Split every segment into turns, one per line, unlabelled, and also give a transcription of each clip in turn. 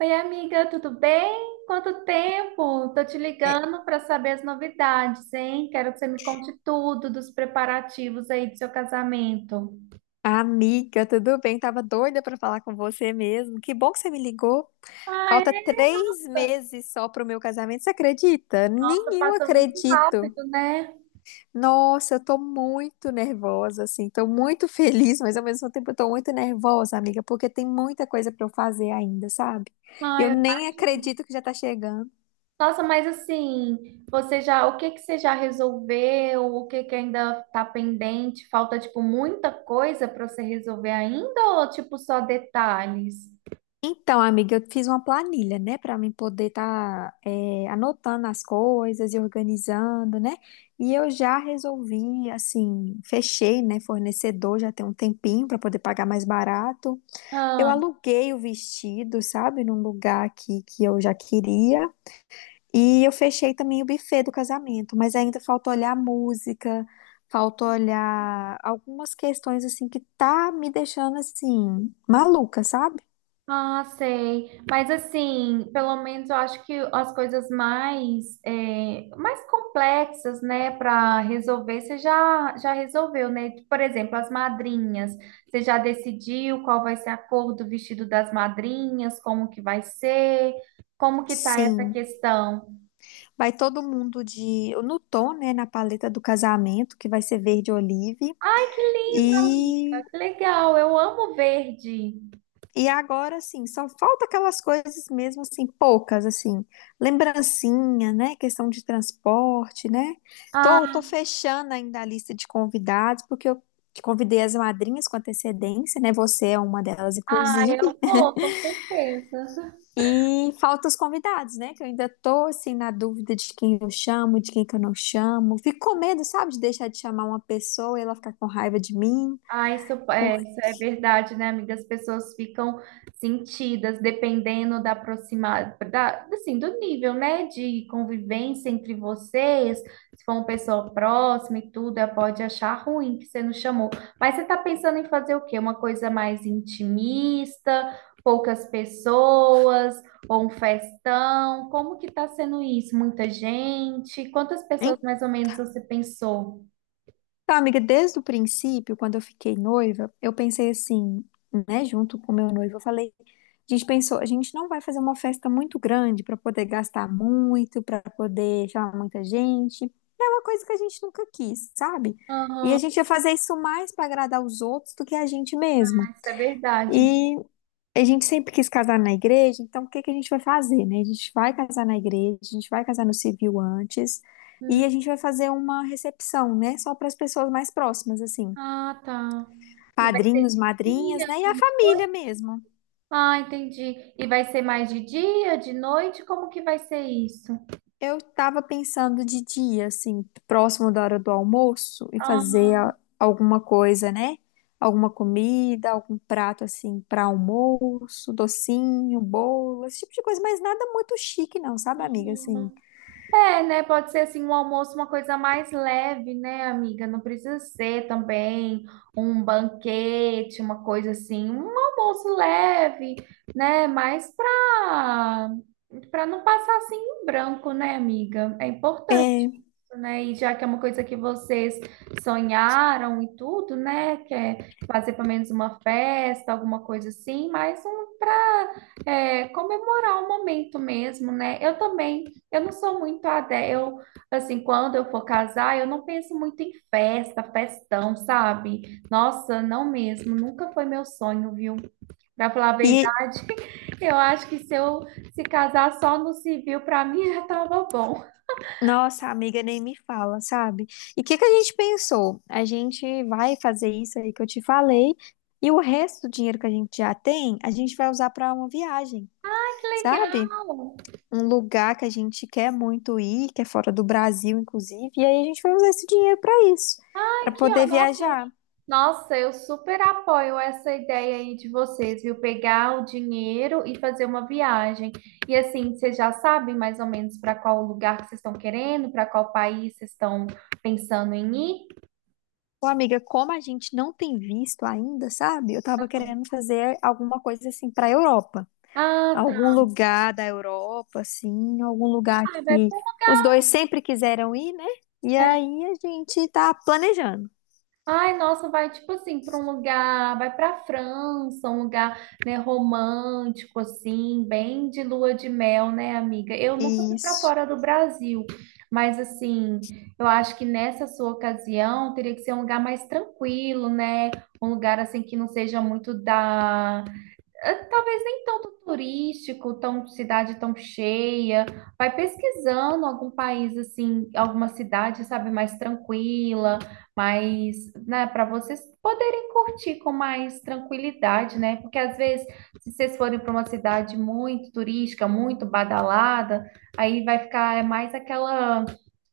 Oi, amiga, tudo bem? Quanto tempo? Tô te
É,
ligando para saber as novidades, hein? Quero que você me conte tudo dos preparativos aí do seu casamento.
Amiga, tudo bem? Tava doida pra falar com você mesmo. Que bom que você me ligou.
Ah, é?
Falta 3 meses só pro meu casamento. Você acredita?
Nossa,
Nem eu
passou muito
acredito.
rápido, né?
Nossa, eu tô muito nervosa, assim. Tô muito feliz, mas ao mesmo tempo eu tô muito nervosa, amiga, porque tem muita coisa pra eu fazer ainda, sabe? Eu
Ai, eu-
nem acredito que já tá chegando.
Nossa, mas assim, o que que você já resolveu? O que que ainda tá pendente? Falta, tipo, muita coisa para você resolver ainda ou, tipo, só detalhes?
Então, amiga, eu fiz uma planilha, né, para mim poder estar anotando as coisas e organizando, né? E eu já resolvi, assim, fechei, né, fornecedor, já tem um tempinho para poder pagar mais barato. Eu
Ah.
aluguei o vestido, sabe, num lugar aqui que eu já queria. E eu fechei também o buffet do casamento, mas ainda falta olhar a música, falta olhar algumas questões assim que tá me deixando assim maluca, sabe?
Ah, sei. Mas assim, pelo menos eu acho que as coisas mais, é, mais complexas, né, para resolver, já resolveu, né? Por exemplo, as madrinhas. Você já decidiu qual vai ser a cor do vestido das madrinhas, como que vai ser, como que tá essa
Sim.
questão?
Vai todo mundo de no tom, né, na paleta do casamento, que vai ser verde olive.
Ai, que lindo,
E
amiga. Que legal. Eu amo verde.
e agora assim, só falta aquelas coisas mesmo assim, poucas assim, lembrancinha, né, questão de transporte, né? Tô
Ah,
tô fechando ainda a lista de convidados, porque eu convidei as madrinhas com antecedência, né? Você é uma delas,
ah,
inclusive.
eu vou, com certeza.
E falta os convidados, né? Que eu ainda tô assim na dúvida de quem eu chamo, de quem que eu não chamo. Fico com medo, sabe, de deixar de chamar uma pessoa e ela ficar com raiva de mim.
Ah,
Por
isso é verdade, né, amiga? As pessoas ficam sentidas dependendo da aproximada, da, assim, do nível, né, de convivência entre vocês. Se for uma pessoa próxima e tudo, ela pode achar ruim que você não chamou. Mas você tá pensando em fazer o quê? Uma coisa mais intimista, poucas pessoas, ou um festão? Como que tá sendo isso? Muita gente? Quantas pessoas mais ou menos você pensou?
Então, amiga, desde o princípio, quando eu fiquei noiva, eu pensei assim, né, junto com meu noivo, eu falei, a gente pensou, a gente não vai fazer uma festa muito grande para poder gastar muito, para poder chamar muita gente. É uma coisa que a gente nunca quis, sabe? E
Aham,
a gente ia fazer isso mais para agradar os outros do que a gente mesmo.
isso é verdade.
E a gente sempre quis casar na igreja, então o que que a gente vai fazer, né? A gente vai casar na igreja, a gente vai casar no civil antes, e a gente vai fazer uma recepção, né? Só para as pessoas mais próximas, assim,
Ah, tá. E vai ser
padrinhos,
de dia,
madrinhas, né? E
de
a família
noite?
mesmo.
Ah, entendi. E vai ser mais de dia, de noite? Como que vai ser isso?
Eu tava pensando de dia, assim, próximo da hora do almoço, e
Ah,
fazer alguma coisa, né? Alguma comida, algum prato assim para almoço, docinho, bolo, esse tipo de coisa, mas nada muito chique, não, sabe, amiga? Assim,
uhum. É, né? Pode ser assim um almoço, uma coisa mais leve, né, amiga? Não precisa ser também um banquete, uma coisa assim, um almoço leve, né? Mais para não passar assim em branco, né, amiga? É importante.
É,
Né? E já que é uma coisa que vocês sonharam e tudo, né? Que é fazer pelo menos uma festa, alguma coisa assim, mas um para comemorar o momento mesmo, né? Eu também, eu não sou muito adé, eu assim, quando eu for casar, eu não penso muito em festa, festão, sabe? Nossa, não mesmo, nunca foi meu sonho, viu? Para falar a
e
verdade, eu acho que se casar só no civil, para mim já tava bom.
nossa, a amiga nem me fala, sabe? E o que que a gente pensou? A gente vai fazer isso aí que eu te falei, e o resto do dinheiro que a gente já tem, a gente vai usar para uma viagem,
Que
sabe?
legal!
Um lugar que a gente quer muito ir, que é fora do Brasil, inclusive, e aí a gente vai usar esse dinheiro para isso, para
Aqui, ó,
poder
nossa,
viajar.
nossa, eu super apoio essa ideia aí de vocês, viu? Pegar o dinheiro e fazer uma viagem. E assim, vocês já sabem mais ou menos para qual lugar que vocês estão querendo, para qual país vocês estão pensando em ir?
Ô, amiga, como a gente não tem visto ainda, sabe? Eu tava querendo fazer alguma coisa assim para Europa.
Ah,
Algum
tá.
lugar da Europa, assim, algum lugar
Ah, vai
que
pra...
os dois sempre quiseram ir, né? E aí a gente tá planejando.
Ai, nossa, vai tipo assim para um lugar, vai para França, um lugar, né, romântico assim, bem de lua de mel, né, amiga? Eu nunca fui para
Isso.
fora do Brasil, mas assim, eu acho que nessa sua ocasião teria que ser um lugar mais tranquilo, né? Um lugar assim que não seja muito da talvez nem tanto turístico, tão cidade tão cheia. Vai pesquisando algum país assim, alguma cidade, sabe, mais tranquila, mais, né, para vocês poderem curtir com mais tranquilidade, né? Porque às vezes, se vocês forem para uma cidade muito turística, muito badalada, aí vai ficar é mais aquela,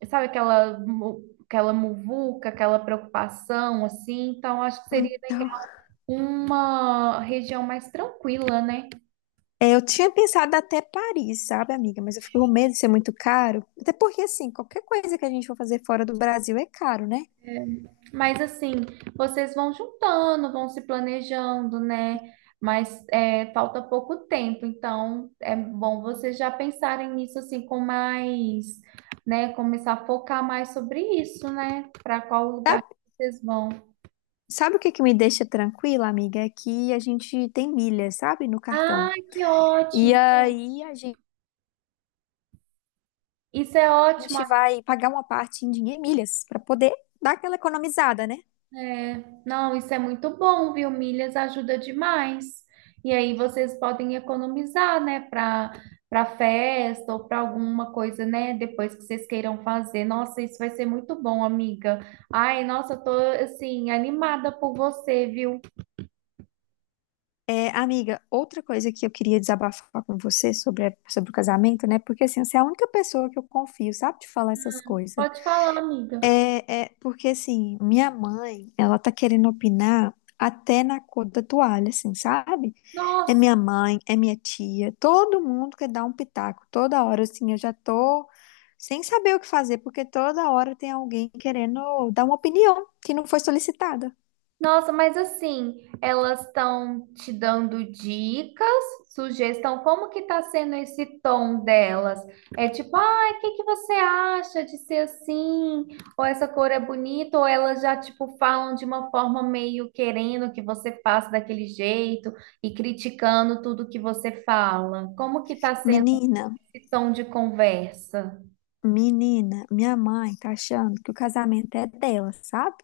sabe, aquela muvuca, aquela preocupação assim. Então, acho que seria
Então,
uma região mais tranquila, né?
eu tinha pensado até Paris, sabe, amiga? Mas eu fico com medo de ser muito caro. Até porque, assim, qualquer coisa que a gente for fazer fora do Brasil é caro, né?
Mas assim, vocês vão juntando, vão se planejando, né? Mas é, falta pouco tempo, então é bom vocês já pensarem nisso assim com mais, né? Começar a focar mais sobre isso, né? Para qual
Tá-
lugar que vocês vão.
Sabe o que que me deixa tranquila, amiga? É que a gente tem milhas, sabe, no
Ah,
cartão.
que
E
ótimo!
aí a gente
Isso é ótimo.
vai pagar uma parte em dinheiro em milhas para poder dar aquela economizada, né?
É, não, isso é muito bom, viu? Milhas ajuda demais. E aí vocês podem economizar, né, para festa ou para alguma coisa, né, depois que vocês queiram fazer. Nossa, isso vai ser muito bom, amiga. Ai, nossa, eu tô assim animada por você, viu?
É, amiga, outra coisa que eu queria desabafar com você sobre, sobre o casamento, né? Porque assim, você é a única pessoa que eu confio, sabe, de falar essas coisas.
Pode falar, amiga.
É, é porque assim, minha mãe, ela tá querendo opinar até na cor da toalha, assim, sabe? É
Nossa.
minha mãe, é minha tia, todo mundo quer dar um pitaco toda hora, assim, eu já tô sem saber o que fazer, porque toda hora tem alguém querendo dar uma opinião que não foi solicitada.
Nossa, mas assim, elas estão te dando dicas, sugestão, como que tá sendo esse tom delas? É tipo, ah, o que que você acha de ser assim? Ou essa cor é bonita? Ou elas já, tipo, falam de uma forma meio querendo que você faça daquele jeito e criticando tudo que você fala? Como que tá sendo
Menina.
esse tom de conversa?
Menina, minha mãe tá achando que o casamento é dela, sabe?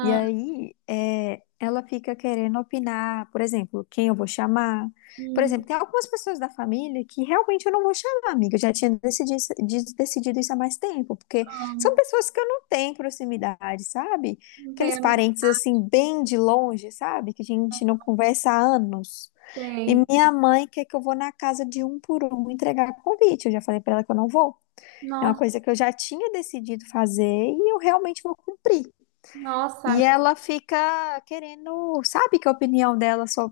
E aí, é, ela fica querendo opinar, por exemplo, quem eu vou chamar. Por exemplo,
hum,
tem algumas pessoas da família que realmente eu não vou chamar, amiga. Eu já tinha decidido, decidido isso há mais tempo, porque são
ah,
pessoas que eu não tenho proximidade, sabe?
não
Aqueles
tenho, não
parentes, assim, bem de longe, sabe? Que a gente não conversa há anos. E
sei.
minha mãe quer que eu vou na casa de um por um entregar convite. Eu já falei pra ela que eu não vou. É uma
Nossa,
coisa que eu já tinha decidido fazer e eu realmente vou cumprir.
nossa,
E ela fica querendo, sabe, que a opinião dela só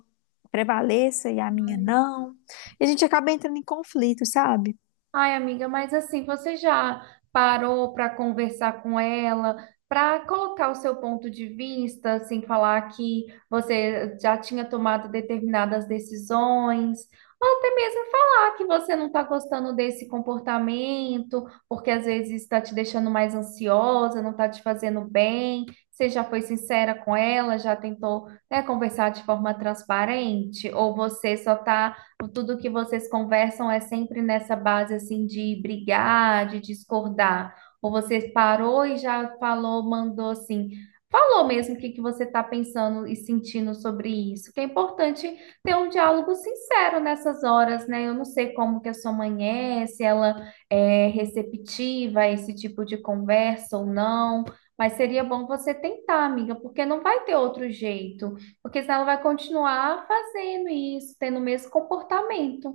prevaleça e a minha
amiga.
não. E a gente acaba entrando em conflito, sabe?
Ai, amiga, mas assim, você já parou para conversar com ela, para colocar o seu ponto de vista, assim, falar que você já tinha tomado determinadas decisões, ou até mesmo falar que você não está gostando desse comportamento, porque às vezes está te deixando mais ansiosa, não está te fazendo bem. Você já foi sincera com ela, já tentou, né, conversar de forma transparente, ou você só está tudo que vocês conversam é sempre nessa base assim de brigar, de discordar? Ou você parou e já falou, mandou assim, falou mesmo o que que você está pensando e sentindo sobre isso? Que é importante ter um diálogo sincero nessas horas, né? Eu não sei como que a sua mãe é, se ela é receptiva a esse tipo de conversa ou não. Mas seria bom você tentar, amiga, porque não vai ter outro jeito. Porque senão ela vai continuar fazendo isso, tendo o mesmo comportamento.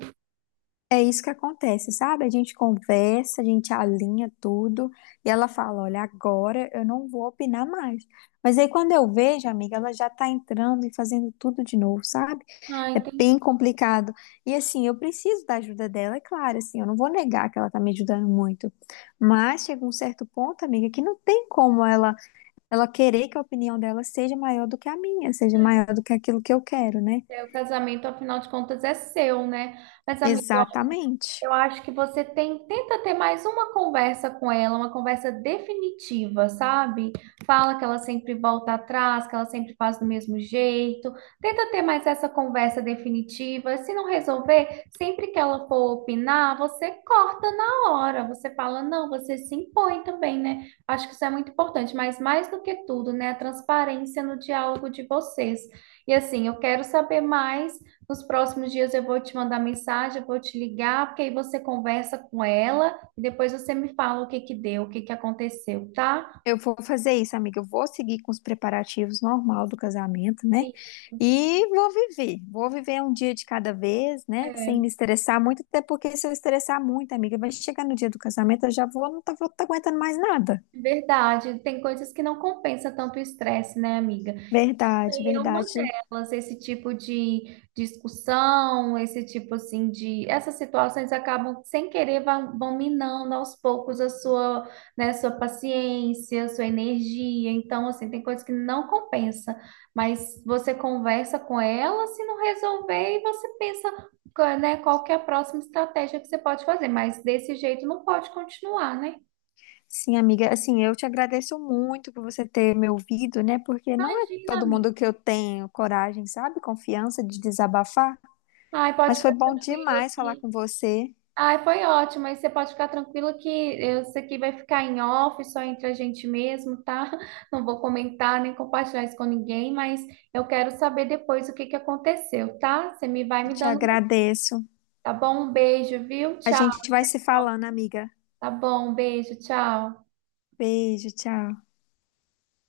É isso que acontece, sabe? A gente conversa, a gente alinha tudo e ela fala: Olha, agora eu não vou opinar mais. Mas aí quando eu vejo, amiga, ela já tá entrando e fazendo tudo de novo, sabe?
Ah,
É
entendi.
bem complicado. E assim, eu preciso da ajuda dela, é claro, assim, eu não vou negar que ela tá me ajudando muito. Mas chega um certo ponto, amiga, que não tem como ela querer que a opinião dela seja maior do que a minha, seja
É,
maior do que aquilo que eu quero, né?
é, o casamento, afinal de contas, é seu, né? Mas, amigo,
Exatamente.
eu acho que tenta ter mais uma conversa com ela, uma conversa definitiva, sabe? Fala que ela sempre volta atrás, que ela sempre faz do mesmo jeito. Tenta ter mais essa conversa definitiva. Se não resolver, sempre que ela for opinar, você corta na hora. Você fala, não, você se impõe também, né? Acho que isso é muito importante, mas mais do que tudo, né? A transparência no diálogo de vocês. E assim, eu quero saber mais. Nos próximos dias eu vou te mandar mensagem, eu vou te ligar, porque aí você conversa com ela e depois você me fala o que que deu, o que que aconteceu, tá?
Eu vou fazer isso, amiga. Eu vou seguir com os preparativos normal do casamento, né?
E-
E vou viver. Vou viver um dia de cada vez, né? Sem
é
me estressar muito, até porque se eu estressar muito, amiga, vai chegar no dia do casamento, eu já vou, não tá, vou tá aguentando mais nada.
verdade, tem coisas que não compensa tanto o estresse, né, amiga?
Verdade,
É uma
verdade.
delas, esse tipo de discussão, esse tipo assim de, essas situações acabam sem querer vão minando aos poucos a sua, né, sua paciência, sua energia. Então, assim, tem coisas que não compensa, mas você conversa com ela, se não resolver, e você pensa, né, qual que é a próxima estratégia que você pode fazer, mas desse jeito não pode continuar, né?
Sim, amiga. Assim, eu te agradeço muito por você ter me ouvido, né? Porque não é
Imagina,
todo mundo
amiga.
que eu tenho coragem, sabe? Confiança de desabafar.
Ai, pode
Mas foi
ficar
bom
tranquila
demais falar
que
com você.
ai, foi ótimo. Aí você pode ficar tranquilo que eu- isso aqui vai ficar em off, só entre a gente mesmo, tá? Não vou comentar nem compartilhar isso com ninguém, mas eu quero saber depois o que que aconteceu, tá? Você me
Te
dando,
agradeço.
tá bom? Um beijo, viu?
A
Tchau.
gente vai se falando, amiga.
Tá bom, um beijo, tchau.
Beijo, tchau.